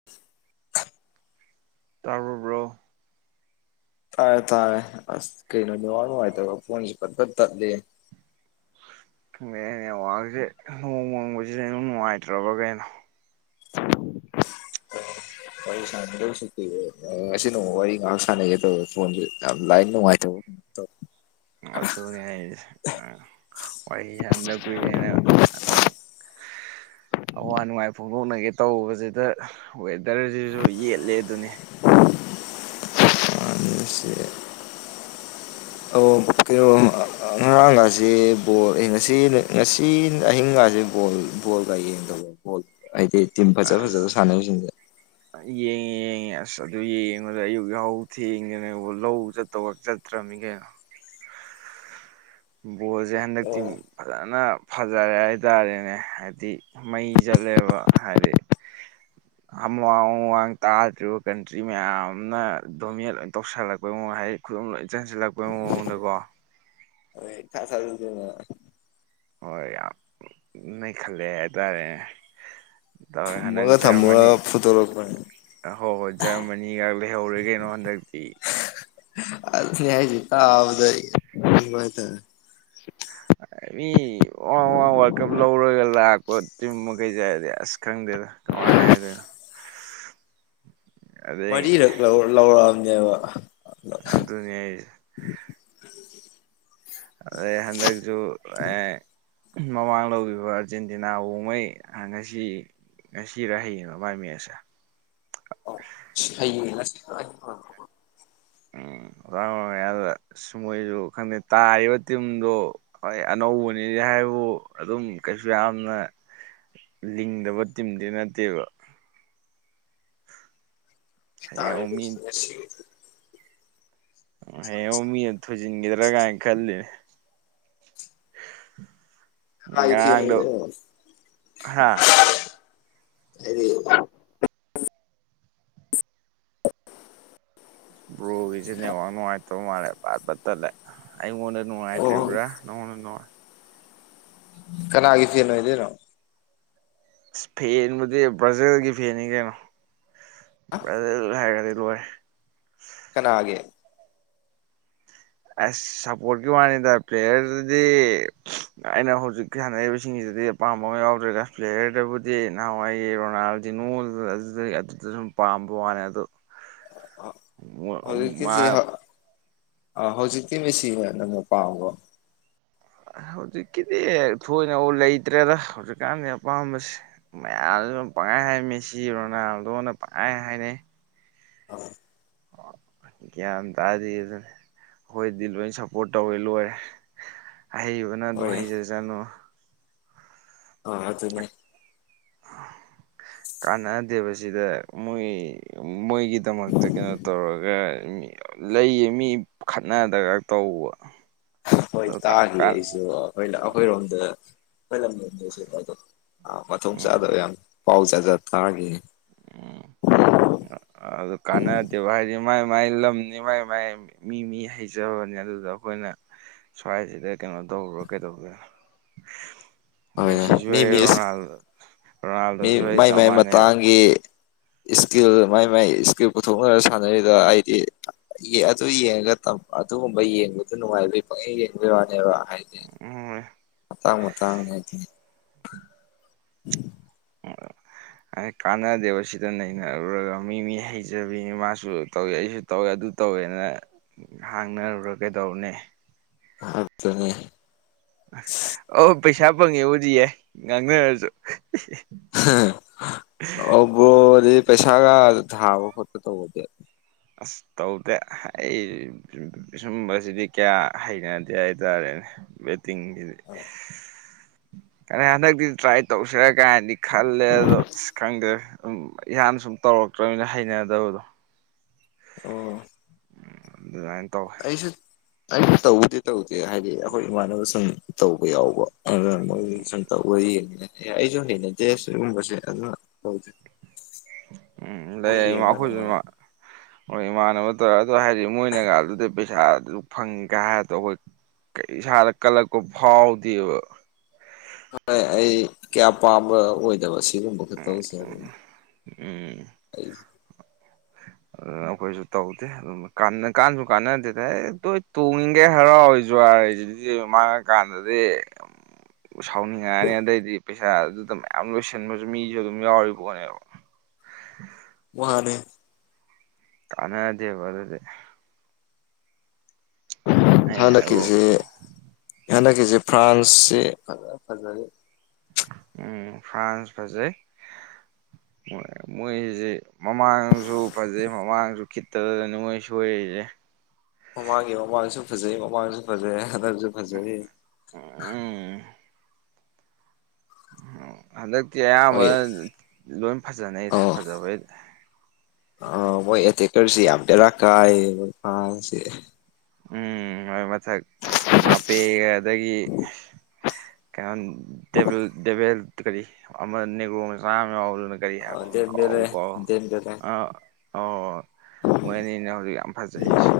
[inaudible] ꯇꯥꯕ꯭ꯔꯣ ꯕ꯭ꯔꯣ ꯇꯥꯔꯦ ꯇꯥꯔꯦ ꯑꯁ ꯀꯩꯅꯣ ꯅꯦꯠꯋꯥꯠ ꯅꯨꯡꯉꯥꯏꯇꯕ ꯐꯣꯟꯖꯦ ꯄꯠ ꯄꯠ ꯇꯠꯂꯦꯍꯦ ꯅꯦ ꯅꯦꯋꯥꯛꯖꯦ ꯅꯣꯡ ꯃꯪꯕꯖꯤꯗ ꯏꯅꯨꯡ ꯅꯨꯡꯉꯥꯏꯇ꯭ꯔꯕ ꯀꯩꯅꯣ ꯋꯥꯔꯤ ꯁꯥꯟꯅꯗꯧꯁꯨ ꯀꯨꯏꯔꯦ ꯑ ꯉꯁꯤ ꯅꯣꯡꯃ ꯋꯥꯔꯤ ꯉꯥꯏꯍꯥꯛ ꯁꯥꯟꯅꯒꯦ ꯇꯧꯕ ꯐꯣꯟꯖꯤ ꯌꯥꯝ ꯂꯥꯏꯟ ꯅꯨꯡꯉꯥꯏꯇꯕ ꯇꯧꯏ ꯑꯗꯨꯅꯦ ꯍꯥꯏꯖꯦ ꯋꯥꯔꯤ ꯁꯥꯅꯗꯕ ꯀꯨꯏꯔꯦꯅꯦ ꯑꯄꯡ ꯑꯋꯥ ꯅꯨꯡꯉꯥꯏ ꯐꯣꯡꯗꯣꯛꯅꯒꯦ ꯇꯧꯕꯖꯤꯗ ꯋꯦꯗ꯭ꯔꯖꯤꯖꯨ ꯌꯦꯠꯂꯦꯗꯨꯅꯤ ꯑ ꯅꯨꯡꯁꯤꯌꯦ ꯑꯣ ꯀꯩꯅꯣ ꯉꯔꯥꯡꯒꯥꯖꯦ ꯕꯣꯜ ꯑꯦ ꯉꯁꯤ ꯉꯁꯤ ꯑꯍꯤꯡꯒꯥꯖꯦ ꯕꯣꯜ ꯕꯣꯜꯒ ꯌꯦꯡꯗꯕꯣ ꯕꯣꯜ ꯍꯥꯏꯗꯤ ꯇꯤꯝ ꯐꯖ ꯐꯖꯕ ꯁꯥꯟꯅꯔꯤꯖꯤꯡꯖꯦ ꯑ ꯌꯦꯡꯉꯦ ꯌꯦꯡꯉꯦ ꯑꯁ ꯑꯗꯨ ꯌꯦꯡꯕꯗ ꯑꯌꯨꯛ ꯌꯥꯍꯧ ꯊꯦꯡꯒꯦꯅꯕ ꯂꯧ ꯆꯠ ꯇꯧꯒ꯭ꯔꯛ ꯆꯠꯇ꯭ꯔꯝꯃꯤ ꯀꯩꯅꯣ ꯕꯣꯜꯖꯦ ꯍꯟꯗꯛꯇꯤ ꯑꯣ ꯐꯖꯅ ꯐꯖꯔꯦ ꯍꯥꯏꯇꯥꯔꯦꯅꯦ ꯍꯥꯏꯕꯗꯤ ꯃꯩ ꯆꯠꯂꯦꯕ ꯍꯥꯏꯗꯤ ꯑꯝꯋꯥꯡ ꯑꯥꯋꯥꯡ ꯇꯥꯗ꯭ꯔꯤꯕ ꯀꯟꯇ꯭ꯔꯤ ꯃꯌꯥꯝꯅ ꯗꯣꯃꯤꯌꯦꯠ ꯂꯣꯏ ꯇꯧꯁꯜꯂꯛꯄꯩ ꯃꯑꯣꯡ ꯍꯩ ꯈꯨꯗꯨꯝ ꯂꯣꯏ ꯆꯟꯁꯤꯜꯂꯛꯄꯩ ꯃꯑꯣꯡꯗꯀꯣ ꯀꯩ ꯏꯊꯥ ꯊꯥꯖꯗꯅ ꯍꯣꯏ ꯌꯥꯝ ꯅꯩꯈꯠꯂꯛꯑꯦ ꯍꯥꯏꯇꯥꯔꯦ ꯐꯨꯝꯃꯒ ꯊꯝꯃꯨꯔꯒ ꯐꯨꯗꯣꯔꯛꯄ ꯍꯣꯏ ꯍꯣꯏ ꯖ꯭ꯔꯃꯅꯤꯒꯥꯛ ꯂꯩꯍꯧꯔꯦ ꯀꯩꯅꯣ ꯍꯟꯗꯛꯇꯤ ꯑꯗꯨꯅꯦ ꯍꯥꯏꯖꯦ ꯇꯥꯕꯗ ꯅꯣꯛꯅꯤꯡꯕ ꯍꯥꯏꯇꯥꯔꯦ ꯃꯤ ꯋꯥ ꯋꯥ ꯋꯥꯜ ꯀꯞ ꯂꯧꯔꯒ ꯂꯥꯛꯄ ꯇꯤꯝ ꯃꯈꯩꯖꯦ ꯍꯥꯏꯗꯤ ꯑꯁ ꯈꯪꯗꯦꯗ ꯀꯃꯥꯏ ꯍꯥꯏꯗꯣꯏꯅꯣ ꯑꯗꯩ ꯃꯔꯤꯔꯛ ꯂꯧ ꯂꯧꯔꯛꯑꯕꯅꯦꯕ ꯑꯗꯨꯅꯤ ꯍꯥꯏꯖꯦ ꯑꯗꯩ ꯍꯟꯗꯛꯁꯨ ꯑꯦ ꯃꯃꯥꯡ ꯂꯧꯈꯤꯕ ꯑꯥꯔꯖꯦꯟꯇꯤꯅꯥ ꯕꯣꯡꯃꯩ ꯉꯁꯤ ꯉꯁꯤ ꯔ ꯍꯩꯌꯦꯡꯔ ꯃꯥꯏ ꯃꯦꯁꯁꯦ꯫ ꯑꯣ [unintelligible] ꯎꯝ [unintelligible] ꯃꯣꯏꯁꯨ ꯈꯪꯗꯦ ꯇꯥꯔꯤꯕ ꯇꯤꯝꯗꯣ ꯍꯣꯏ ꯑꯅꯧꯕꯅꯤ ꯍꯥꯏꯕꯨ ꯑꯗꯨꯝ ꯀꯩꯁꯨ ꯌꯥꯝꯅ ꯂꯤꯡꯗꯕ ꯇꯤꯝꯗꯤ ꯅꯠꯇꯦꯕ꯫ ꯍꯌꯦꯡ ꯑꯃꯨꯛ ꯃꯤ [inaudible] ꯍꯌꯦꯡ ꯑꯃꯨꯛ ꯃꯤꯅ ꯊꯣꯏꯖꯤꯟꯒꯤꯗ꯭ꯔꯥ ꯀꯥꯏꯅ ꯈꯜꯂꯤꯅꯤ꯫ [unintelligible] ꯉꯔꯥꯡꯗꯣ ꯍꯥ [unintelligible] ꯕ꯭ꯔꯣꯒꯤꯁꯤ ꯅꯦꯠꯋꯥꯛ ꯅꯨꯡꯉꯥꯏꯇꯕ ꯃꯥꯜꯂꯦ ꯄꯠ ꯄꯠꯇꯠꯂꯦ꯫ ꯑꯩꯉꯣꯟꯗ ꯑꯣ ꯅꯨꯡꯉꯥꯏꯇ꯭ꯔꯤꯕ꯭ꯔꯥ ꯅꯉꯣꯟꯗ ꯅꯨꯡꯉꯥꯏ ꯀꯅꯥꯒꯤ ꯐꯦꯟ ꯑꯣꯏꯗꯣꯏꯅꯣ꯫ ꯑꯁ ꯐꯦꯟꯕꯨꯗꯤ ꯕ꯭ꯔꯥꯖꯤꯜꯒꯤ ꯐꯦꯟꯅꯤ ꯀꯩꯅꯣ ꯕ꯭ꯔꯥꯖꯤꯜ ꯍꯥꯏꯔꯒꯗꯤ ꯂꯣꯏꯔꯦ꯫ ꯀꯅꯥꯒꯤ꯫ ꯑꯁ ꯁꯞꯄꯣꯔꯠꯀꯤ ꯋꯥꯅꯤꯗ ꯄ꯭ꯂꯦꯌꯔꯗꯨꯗꯤ ꯑꯩꯅ ꯍꯧꯖꯤꯛ ꯍꯧꯖꯤꯛꯀꯤ ꯁꯥꯟꯅꯔꯤꯕꯁꯤꯡꯁꯤꯗꯗꯤ ꯑꯄꯥꯝꯕ ꯑꯃ ꯌꯥꯎꯗ꯭ꯔꯦ ꯄ꯭ꯂꯦꯌꯔꯗꯕꯨꯗꯤ ꯅꯍꯥꯟꯋꯥꯏ ꯔꯣꯅꯥꯜꯗꯤꯅꯨ ꯑꯗꯨꯗ ꯑꯗꯨꯗ ꯁꯨꯝ ꯄꯥꯝꯕꯣ ꯋꯥꯅꯦ ꯑꯗꯨ ꯑ ꯍꯧꯖꯤ ꯃꯥ ꯀꯁꯤꯍꯥ ꯑ ꯍꯧꯖꯤꯛꯇꯤ ꯃꯦꯁꯤꯅ ꯅꯝꯅ ꯄꯥꯝꯕꯣ ꯑꯁ ꯍꯧꯖꯤꯛꯀꯤꯗꯤ ꯊꯣꯏꯅ ꯂꯩꯇ꯭ꯔꯦꯗ ꯍꯧꯖꯤꯛꯀꯥꯟꯗꯤ ꯑꯄꯥꯝꯕꯁꯤ꯫ ꯃꯌꯥꯝꯁꯨ ꯄꯪꯍꯥꯏ ꯍꯥꯏ ꯃꯦꯁꯤ ꯔꯣꯅꯥꯜꯗꯣꯅ ꯄꯪꯍꯥꯏ ꯍꯥꯏꯅꯩ꯫ ꯑ꯫ ꯒꯌꯥꯟ ꯇꯥꯗꯦ ꯗꯨꯅꯦ꯫ ꯑꯩꯈꯣꯏꯗꯤ ꯂꯣꯏ ꯁꯞꯄꯣꯔꯠ ꯇꯧꯋꯦ ꯂꯣꯏꯔꯦ ꯑꯍꯩꯕꯅ ꯑꯗꯨꯝ ꯍꯣꯏ ꯍꯩꯖꯁꯅꯨ꯫ ꯑꯣ ꯑꯗꯨꯅꯦ꯫ ꯀꯥꯟꯅꯗꯦꯕꯁꯤꯗ ꯃꯣꯏ ꯃꯣꯏꯒꯤꯗꯃꯛꯇ ꯀꯩꯅꯣ ꯇꯧꯔꯒ ꯂꯩꯌꯦ ꯃꯤ ꯈꯠꯅꯗꯒ ꯇꯧꯕ [unintelligible] ꯍꯣꯏ ꯇꯥꯈꯤ ꯀꯥ ꯑꯩꯁꯨ ꯑꯩꯈꯣꯏ ꯑꯩꯈꯣꯏꯔꯣꯝꯗ ꯑꯩꯈꯣꯏ ꯂꯝꯂꯣꯝꯗꯁꯨ ꯑꯗꯣ꯫ ꯑꯥ ꯃꯊꯣꯡ ꯎꯝ ꯆꯥꯗꯕ ꯌꯥꯝ ꯄꯥꯎ ꯆꯥꯖ ꯊꯥꯈꯤ꯫ ꯎꯝ ꯑꯗꯨ ꯀꯥꯟꯅꯗꯦꯕ ꯍꯥꯏꯗꯤ ꯃꯥꯏ ꯃꯥꯥꯏꯜꯂ ꯂꯝꯂꯝꯅꯤ ꯃꯥꯏ ꯃꯥꯏ ꯃꯤ ꯃꯤ ꯍꯩꯖꯕꯅꯤ ꯑꯗꯨꯗ ꯑꯩꯈꯣꯏꯅ ꯁ꯭ꯋꯥꯏꯁꯤꯗ ꯀꯩꯅꯣ ꯇꯧꯔꯨꯔ ꯀꯩꯗꯧꯗꯣꯏꯅꯣ꯫ ꯍꯣꯏ ꯃꯦꯁꯤꯁꯨ ꯃꯤ ꯍꯩ ꯃꯤ ꯔꯣꯅꯥꯜꯗ ꯔꯣꯅꯥꯜꯗꯣꯁꯨ ꯍꯩ ꯆꯞ ꯃꯥꯟꯅꯩꯕ꯫ ꯒꯤ꯫ ꯏꯁꯀꯤꯜ ꯃꯥꯏ ꯃꯥꯏ ꯏꯁꯀꯤꯜ ꯄꯨꯊꯣꯛꯅꯔ ꯁꯥꯟꯅꯔꯤꯗ ꯑꯩꯗꯤ ꯑꯗꯨ ꯌꯦꯡꯉꯒ ꯑꯗꯨꯒꯨꯝꯕ ꯌꯦꯡꯕꯗꯨ ꯅꯨꯡꯉꯥꯏꯕꯩ ꯄꯪꯡ ꯌꯦꯡꯕꯩ ꯋꯥꯅꯦꯕ ꯍꯥꯏꯗꯤ [unintelligible] ꯃꯇꯥꯡ ꯃꯇꯥꯡꯅꯦ ꯍꯥꯏꯇꯔꯦ꯫ ꯎꯝ [unintelligible] ꯍꯥꯏ ꯀꯥꯟꯅꯗꯦꯕ ꯁꯤꯗ ꯅꯩꯅꯔꯨꯔꯒ ꯃꯤ ꯃꯤ ꯍꯩꯖꯕꯤꯅꯤ ꯃꯥꯁꯨ ꯇꯧꯋꯤ ꯑꯩꯁꯨ ꯇꯧꯋꯦ ꯑꯗꯨ ꯇꯧꯋꯦꯅ ꯍꯥꯡꯅꯔꯨꯔ ꯀꯩꯗꯧꯕꯅꯤ꯫ ꯑꯗꯨꯅꯤ꯫ ꯑꯣ ꯄꯩꯁꯥ ꯐꯪꯉꯦꯕꯨꯗꯤ ꯌꯥꯏ ꯉꯥꯡꯅꯔꯁꯨ꯫ ꯑꯣ ꯕꯣꯔꯗꯤ ꯄꯩꯁꯥꯒ ꯊꯕ ꯈꯣꯠꯄ ꯇꯧꯕꯗꯤ꯫ ꯑꯁ ꯇꯧꯗꯦ ꯑꯩ ꯁꯨꯝꯕꯁꯤꯗꯤ ꯀꯌꯥ ꯍꯩꯅꯗꯦ ꯍꯥꯏꯇꯥꯔꯦꯅꯦ ꯇꯤꯡꯒꯤꯗꯤ ꯑ ꯍꯟꯗꯛꯇꯤ ꯇ꯭ꯔꯥꯏ ꯇꯧꯁꯤꯔꯀꯥꯏꯗꯤ ꯈꯜꯂꯦ ꯑꯗꯣ ꯑꯁ ꯈꯪꯗꯦ ꯑꯗꯨꯝ ꯏꯍꯥꯟ ꯁꯨꯝ ꯇꯧꯔꯛꯇ꯭ꯔꯕꯅꯤꯅ ꯍꯩꯅꯗꯕꯗꯣ꯫ ꯑꯣ ꯎꯝ ꯑꯗꯨꯃꯥꯏ ꯇꯧ ꯑꯩꯁꯨ ꯑꯁꯨ ꯇꯧꯕꯗꯤ ꯇꯧꯗꯦ ꯍꯥꯏꯗꯤ ꯑꯩꯈꯣꯏ ꯏꯃꯥꯟꯅꯕ ꯁꯨꯝ ꯇꯧꯕ ꯌꯥꯎꯕ ꯑꯗ ꯃꯣꯏ ꯁꯨꯝ ꯇꯧꯕ ꯌꯦꯡꯉꯤꯅ‌ꯦ ꯑꯦ ꯑꯩꯁꯨ ꯍꯩꯅꯗꯦ ꯁꯤꯒꯨꯝꯕꯁꯦ ꯑꯗꯨꯅ ꯇꯧꯗ‌ꯦ ꯎꯝ ꯂꯩ ꯃꯥꯈꯣꯏꯁꯨ ꯃ ꯍꯣꯏ ꯏꯃꯥꯟꯅꯕ ꯇꯧꯔꯦ ꯑꯗꯣ ꯍꯥꯏꯗꯤ ꯃꯣꯏꯅꯒ ꯑꯗꯨꯗ ꯄꯩꯁꯥ ꯑꯗꯨ ꯐꯪꯉꯤꯒ ꯍꯥꯏ ꯇꯧ ꯀꯩ ꯏꯁꯥꯗ ꯀꯜꯂꯛꯄ ꯐꯥꯎꯗꯦꯕ ꯍꯣꯏ ꯑꯩ ꯀꯌꯥ ꯄꯥꯝꯕ ꯑꯣꯏꯗꯕ ꯁꯤꯒꯨꯝꯕ ꯈꯨꯇꯧꯁꯦ ꯑꯗꯨꯅ ꯎꯝ ꯑꯩ ꯑꯗꯨꯅ ꯑꯩꯈꯣꯏꯁꯨ ꯇꯧꯗꯦ ꯀ ꯀꯥꯟꯁꯨ ꯀꯥꯟꯅꯗꯦꯗ ꯍ‌ꯦ ꯂꯣꯏ ꯇꯣꯡꯉꯤꯒꯩ ꯍꯔꯥꯎꯋꯤꯖꯨ ꯍꯥꯏ ꯁꯤꯗꯤ ꯃꯥꯡ ꯀꯥꯟꯗꯗꯤ ꯁꯥꯎꯅꯤꯡꯉꯛꯑꯅꯤ ꯑꯗꯩꯗꯤ ꯄꯩꯁꯥ ꯑꯗꯨꯗ ꯃꯌꯥꯝ ꯂꯣꯏꯁꯤꯟꯕꯁꯨ ꯃꯤꯁꯨ ꯑꯗꯨꯝ ꯌꯥꯎꯔꯤ ꯄ‌ꯣꯠꯅꯦꯕ ꯋꯥꯅ‌ꯦ ꯀꯥꯟꯅꯗ‌ꯦꯕ ꯑꯗꯨꯗꯤ ꯑꯩ ꯍꯟꯗꯛꯀꯤꯁꯤ ꯍꯟꯗꯛꯀꯤꯁꯤ ꯐ꯭ꯔꯥꯟꯁꯁꯤ ꯐꯖ ꯐꯖꯔꯤ ꯎꯝ ꯐ꯭ꯔꯥꯟꯁ ꯐꯖ‌ꯩ ꯃ‌ꯣꯏ ꯃꯣꯏꯁꯤ ꯃꯃꯥꯡꯁꯨ ꯐꯖꯩ ꯃꯃꯥꯡꯁꯨ ꯈꯤꯠꯇꯗꯗꯅ‌ꯦ ꯃꯣꯏ ꯁꯣꯏꯔꯤꯁꯦ ꯃꯃꯥꯡꯒꯤ ꯃꯃꯥꯡꯁꯨ ꯐꯖꯩ ꯃꯃꯥꯡꯗꯁꯨ ꯐꯖꯩ ꯍꯟꯗꯛꯁꯨ ꯐꯖꯔꯤ ꯎꯝ ꯍꯟꯗꯛꯇꯤ ꯃꯣꯏ ꯑꯌꯥꯝꯕꯅ ꯂꯣꯏ ꯐꯖꯅꯩ ꯑꯣ ꯐꯖꯕꯩꯗꯤ ꯑ ꯃꯣꯏ ꯑꯦꯇꯦꯛꯀꯔꯁꯤ ꯌꯥꯝ ꯕ‌ꯦꯔꯥ ꯀꯥꯏꯌ‌ꯦꯕ ꯐ꯭ꯔꯥꯁꯁꯤ ꯎꯝ ꯍꯣꯏ ꯃꯊꯛ ꯃꯥꯄꯦ ꯑꯗꯒꯤ ꯀꯩꯅꯣ ꯗ‌ꯦꯕꯤꯜ ꯗꯦꯕꯦꯜ ꯀꯔꯤ ꯑꯃ ꯅꯦꯒ꯭ꯔꯣ ꯃꯆꯥꯝ ꯌꯥꯎꯕꯗꯨꯟ ꯀꯔꯤ ꯍꯥꯏꯕ ꯑ ꯃꯃꯤꯡ ꯗꯦꯝꯕꯦꯂꯦ ꯀꯥꯎꯕꯨ ꯀꯥꯎ ꯗꯦꯝꯕꯦꯂꯦ ꯑ ꯑꯣ ꯃꯣꯏꯅꯤꯅꯦ ꯍꯧꯖꯤꯛ ꯌꯥꯝ ꯐꯖꯩꯁꯦ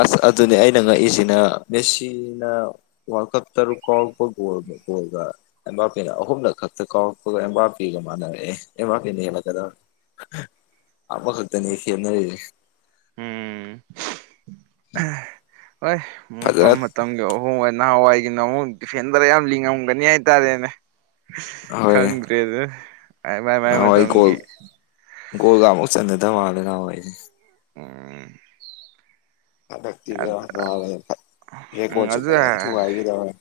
ꯑꯁ ꯑꯗꯨꯅꯦ ꯑꯩꯅ ꯉꯛꯏꯁꯤꯅ ꯃꯦꯁꯤꯅ ꯋꯥꯔꯜ ꯀꯞ ꯇꯔꯨꯛ ꯒ‌ꯣꯜ ꯒ ꯕ‌ꯣꯜꯒ ꯑꯦꯝꯕꯥꯄ‌ꯦꯅ ꯑꯍꯨꯝꯂꯛꯈꯛꯇ ꯀꯥꯎꯔꯛꯄꯒ ꯑꯦꯝ ꯕꯥꯄ‌ꯦꯒ ꯃꯥꯟꯅꯔꯛꯑꯦ ꯑ‌ꯦꯝꯕꯥꯄ‌‌ꯦꯅ ꯍꯦꯟꯅꯀꯗꯧꯔ ꯑꯈꯛꯇꯅꯤ ꯈ‌ꯦꯠꯅꯔꯤꯁ‌ꯦ ꯎꯝ ꯍꯣꯏ ꯃꯇꯝ ꯐꯖ ꯃꯇꯝꯒꯤ ꯑꯣꯏ ꯑꯍꯣꯡ ꯍ ꯅꯍꯥꯟꯋꯥꯏꯒꯤꯅ ꯑꯃꯨꯛ ꯗꯤꯐꯦꯟꯗꯔ ꯌꯥꯝ ꯂꯤꯡꯉꯝꯒꯅꯤ ꯍꯥꯏꯇꯥꯔꯦꯅꯦ ꯍꯣꯏ ꯈꯪ [unintelligible] ꯅꯍꯥꯟꯋꯥꯏ ꯒꯣꯜ ꯒꯣꯜꯒꯃꯨꯛ ꯆꯟꯅꯗꯕ ꯃꯥꯜꯂꯦ ꯅꯍꯥꯟꯋꯥꯏꯁꯦ ꯑꯣꯝ ꯍꯟꯗꯛꯇꯤꯗ [unintelligible] ꯎꯝ ꯍ‌ꯣꯔꯦꯀꯣꯔꯠꯁꯨ ꯐꯖꯅ ꯊꯨꯒꯥꯏꯈꯤꯗꯧꯔꯦ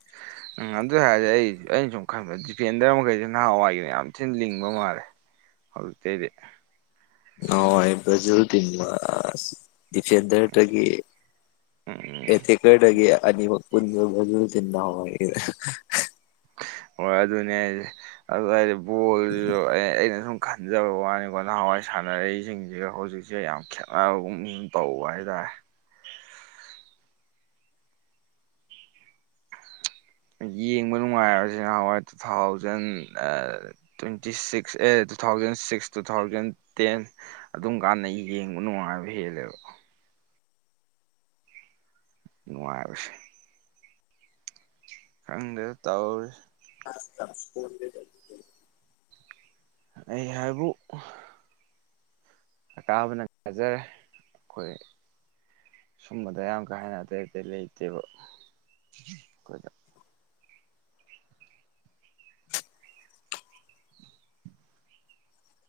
[unintelligible] ꯎꯪ ꯑꯗꯨꯏ ꯍꯥꯏꯔꯗꯤ ꯑꯩ ꯑꯩꯅ ꯁꯨꯝ ꯈꯟꯕ ꯗꯤꯐꯦꯟꯗꯔ ꯃꯈꯩꯁꯦ ꯅꯍꯥꯟꯋꯥꯏꯒꯤꯅ ꯌꯥꯝ ꯊꯤꯅ ꯂꯤꯡꯕ ꯃꯥꯜꯂꯦ ꯍꯧꯖꯤꯛꯇꯩꯗꯤ ꯍ‌ꯣꯏ ꯕ꯭ꯔꯖꯤ ꯇꯤꯝꯗ‌ꯣ ꯗꯤꯐꯦꯟꯗꯔꯒꯤ ꯎꯝ ꯑ‌ꯦꯇ‌ꯦꯛꯀꯔꯗꯒꯤ ꯑꯅꯤ ꯃꯛ ꯄꯨꯟꯕ ꯃꯅꯨꯡꯗ ꯅꯥꯎꯔ‌ꯦ ꯍꯣꯏ ꯑꯗꯨꯅꯦ ꯍꯥꯏꯖ ꯑꯗꯨ ꯂꯥꯏꯔꯤ ꯕꯣꯜꯁꯨ ꯑꯩꯅ ꯁꯨꯝ ꯈꯟꯖꯕ ꯋꯥꯅꯤꯀꯣ ꯅꯍꯥꯟꯋꯥꯏ ꯁꯥꯟꯅꯔꯛꯏꯁꯤꯡꯁꯤꯒ ꯍꯧꯖꯤꯛꯁꯦ ꯌꯥꯝ ꯈꯦꯠꯅꯕꯒꯨꯝ ꯇꯧꯕ ꯍꯥꯏꯇꯥꯔꯦ ꯌꯦꯡꯕ ꯅꯨꯡꯉꯥꯏꯕꯁꯤ ꯅꯍꯥꯟꯋꯥꯏ ꯇꯨ ꯊꯥꯎꯖꯟ ꯇ꯭ꯋꯦꯟꯇꯤ ꯁꯤꯛꯁ ꯑꯦ two thousand six two thousand ten ꯑꯗꯨꯝ ꯀꯥꯟꯗ ꯌꯦꯡꯕ ꯅꯨꯡꯉꯥꯏꯕ ꯍꯦꯜꯂꯦꯕ ꯅꯨꯡꯉꯥꯏꯕꯁꯦ ꯈꯪꯗꯦ ꯇꯥꯎꯔꯤꯁ [inaudible] ꯑꯩ ꯍꯥꯏꯕꯨ ꯑꯀꯥꯕꯅ ꯊꯥꯖꯔꯦ ꯑꯩꯈꯣꯏ ꯁꯨꯝꯕꯗ ꯌꯥꯝ ꯀꯥ ꯍꯦꯟꯅ ꯑꯇꯩ ꯑꯇꯩ ꯂꯩꯇꯦꯕ ꯑꯩꯈꯣꯏꯗ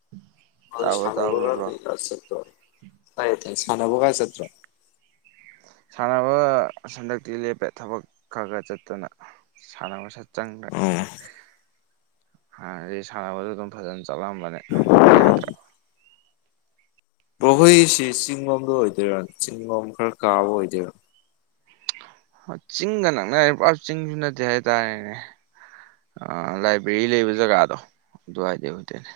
[inaudible] ꯃꯥ ꯇꯥꯕ꯭ꯔꯣ ꯁꯥꯟꯕꯨꯒ ꯕ꯭ꯔꯣ ꯁ꯭ꯔꯣ ꯀꯥꯏ ꯇ ꯁꯅꯕꯨꯣꯒ ꯁꯠꯇꯔ ꯁꯥꯟꯅꯕ ꯍꯟꯗꯛꯇꯤ ꯂꯦꯞꯄꯦ ꯊꯕꯛ ꯈꯔ ꯈꯔ ꯆꯠꯇꯨꯅ ꯁꯥꯟꯅꯕꯁꯦ ꯆꯪꯗ꯭ꯔꯦ꯫ ꯎꯝ ꯍꯥꯟꯅꯗꯤ ꯁꯥꯟꯅꯕꯗꯨ ꯑꯗꯨꯝ ꯐꯖꯅ ꯆꯠꯂꯝꯕꯅꯦ ꯍꯟꯗꯛꯇꯤ ꯌꯥꯗ꯭ꯔꯥ꯫ ꯕꯍꯣꯏꯁꯤ ꯆꯤꯡꯂꯣꯝꯗ ꯑꯣꯏꯗꯣꯏꯔ ꯆꯤꯡꯂꯣꯝ ꯈꯔ ꯀꯥꯕ ꯑꯣꯏꯗꯣꯏꯔ ꯆꯤꯡꯒ ꯅꯛꯅꯔꯤꯕꯦ ꯄꯨ꯭ꯔꯥ ꯆꯤꯡꯁꯨ ꯅꯠꯇꯦ ꯍꯥꯏꯇꯥꯔꯦꯅꯦ꯫ ꯑ ꯂꯥꯏꯕ꯭ꯔꯦꯔꯤ ꯂꯩꯕ ꯖꯒꯥꯗꯣ ꯑꯗꯨꯋꯥꯗꯤꯩ ꯑꯣꯏꯗꯅꯦ꯫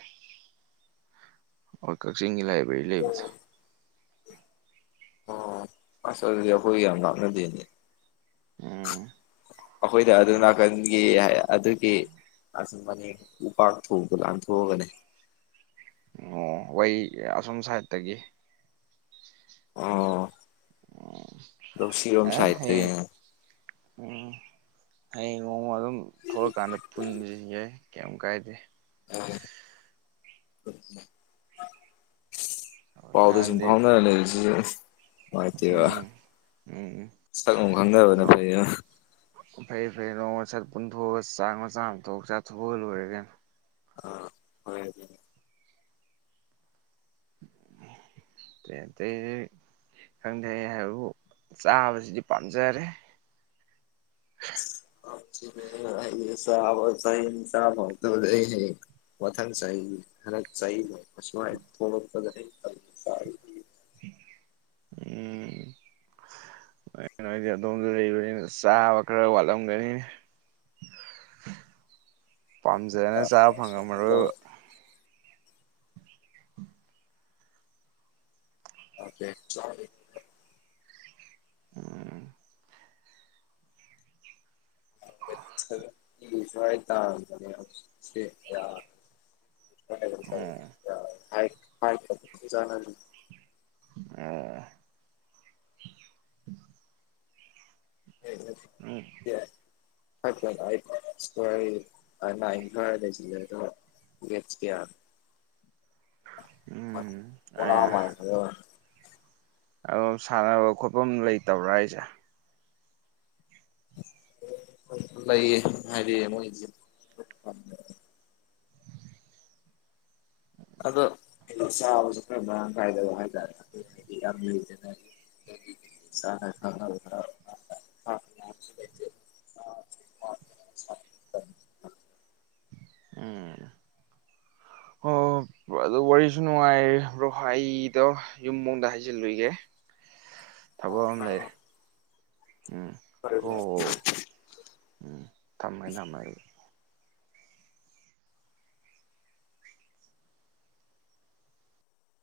ꯍꯣꯏ ꯀꯛꯆꯤꯡꯒꯤ ꯂꯥꯏꯕ꯭ꯔꯦꯔꯤ ꯂꯩꯕꯗꯣ꯫ ꯑꯣ ꯑꯁ ꯑꯗꯨꯗꯤ ꯑꯩꯈꯣꯏꯒ ꯌꯥꯝ ꯂꯥꯞꯅꯗꯦꯅꯦ꯫ ꯎꯝ ꯑꯩꯈꯣꯏꯗ ꯑꯗꯨ ꯅꯥꯀꯟꯒꯤ ꯑꯗꯨꯒꯤ ꯑꯁꯨꯝꯕꯅꯦ ꯎꯄꯥꯛ ꯊꯣꯡꯗꯣ ꯂꯥꯟꯊꯣꯛꯑꯒꯅꯦ꯫ ꯑꯣ ꯋꯩ ꯑꯁꯣꯝ ꯁꯥꯏꯠꯇꯒꯤ ꯑꯣ ꯎꯝ ꯑꯗꯣ ꯁꯤꯔꯣꯝ ꯑꯦ ꯍꯌꯦꯡ ꯁꯥꯏꯠꯇꯒꯤ ꯎꯝ ꯍꯌꯦꯡ ꯅꯣꯡꯃ ꯑꯗꯨꯝ ꯊꯣꯛꯂꯀꯥꯟꯗ ꯄꯨꯟꯖꯤ ꯌꯥꯏ ꯀꯌꯤꯝ ꯀꯥꯏꯗꯦ꯫ [inaudible] ꯄꯥꯎꯗꯤ ꯁꯨꯝ ꯅꯍꯥꯟꯗꯤ ꯐꯥꯎꯅꯥ ꯂꯩꯔꯁꯤ ꯅꯨꯡꯉꯥꯏꯇꯦꯕ ꯎꯝ ꯎꯝ ꯁꯛꯅꯨꯡ ꯈꯪꯅꯕꯅ ꯐꯩꯕ ꯐꯩꯌꯦ ꯐꯩꯌꯦ ꯅꯣꯡꯃ ꯁꯠ ꯄꯨꯟꯊꯣꯛꯑꯒ ꯆꯥꯛ ꯃꯆꯥ ꯑꯃ ꯊꯣꯛ ꯆꯥꯊꯣꯛꯑꯒ ꯂꯣꯏꯔꯦ ꯀꯩꯅꯣ꯫ ꯑ ꯍꯣꯏ [inaudible] ꯑꯇꯩ ꯑꯇꯩꯗꯤ ꯈꯪꯗꯦꯍꯦ ꯍꯥꯏꯕꯨ ꯆꯥꯕꯁꯤꯗꯤ ꯄꯥꯝꯖꯔꯦ꯫ [inaudible] [unintelligible] ꯑꯩ ꯍꯌꯦꯡ ꯃꯊꯪ ꯆꯍꯤꯗꯤ ꯈꯔ ꯆꯌꯦꯠꯅꯩꯕ ꯁ꯭ꯋꯥꯏ ꯊꯣꯛꯂꯛꯄꯗ ꯑꯩ [unintelligible] ꯎꯝ ꯅꯣꯏꯗꯤ ꯑꯗꯣꯝꯗ ꯂꯩꯕꯅꯤꯅ ꯆꯥꯕ ꯈꯔ ꯋꯥꯠꯂꯝꯒꯅꯤꯅꯦ꯫ ꯄꯥꯝꯖꯅ ꯆꯥꯕ ꯐꯪꯉꯝꯃꯔꯣꯏꯕ꯫ ꯆꯥꯗꯦ꯫ ꯎꯝ ꯋꯦꯠ ꯁꯕꯦꯟꯇꯤ ꯁ꯭ꯋꯥꯏ ꯇꯥꯕꯅꯦ ꯍꯧꯖꯤꯛꯇꯤ ꯌꯥꯗ꯭ꯔꯦ꯫ ꯎꯝ [unintelligible] ꯑꯣ [inaudible] ꯎꯝ ꯐꯥꯏꯚ ꯄꯣꯏꯟ ꯑꯥꯏꯠ ꯁ꯭ꯋꯥꯏ ꯑ ꯅꯥꯏꯟ ꯁ꯭ꯋꯥꯏ ꯂꯩꯁꯤꯜꯂꯦ ꯑꯗꯨꯒ ꯋꯦꯠ ꯀꯌꯥ ꯎꯝ ꯑꯦ [unintelligible] ꯑꯗꯣ ꯁꯥꯟꯅꯕ ꯈꯣꯠꯄꯝ ꯂꯩꯇꯕ꯭ꯔꯥ ꯍꯥꯏꯖꯦ꯫ ꯂꯩꯌꯦ ꯍꯥꯏꯗꯤ ꯃꯣꯏꯖꯦ ꯑꯗꯣ ꯆꯥꯕꯁꯨ ꯈꯔ ꯃꯔꯥꯡ ꯀꯥꯏꯗꯕ ꯍꯥꯏꯇꯥꯔꯦ ꯑꯗꯨꯗꯤ ꯌꯥꯝ ꯂꯩꯗ ꯆꯥꯅ ꯊꯛꯅꯕ ꯈꯔ ꯃꯔꯥꯡ ꯎꯝ ꯍꯣꯞ ꯑꯗꯨ ꯋꯥꯔꯤꯁꯨ ꯅꯨꯡꯉꯥꯏꯔꯤ ꯕ꯭ꯔꯣ ꯑꯩꯗꯣ ꯌꯨꯝ ꯕꯥꯎꯗ ꯍꯥꯏꯖꯤꯜꯂꯨꯏꯒꯦ꯫ ꯊꯕꯛ ꯑꯃ ꯂꯩꯔꯦ ꯎꯝ ꯍꯣ ꯍꯣ ꯐꯔꯦ꯫ ꯎꯝ ꯊꯝꯃꯒꯦ ꯊꯝꯃꯒꯦ꯫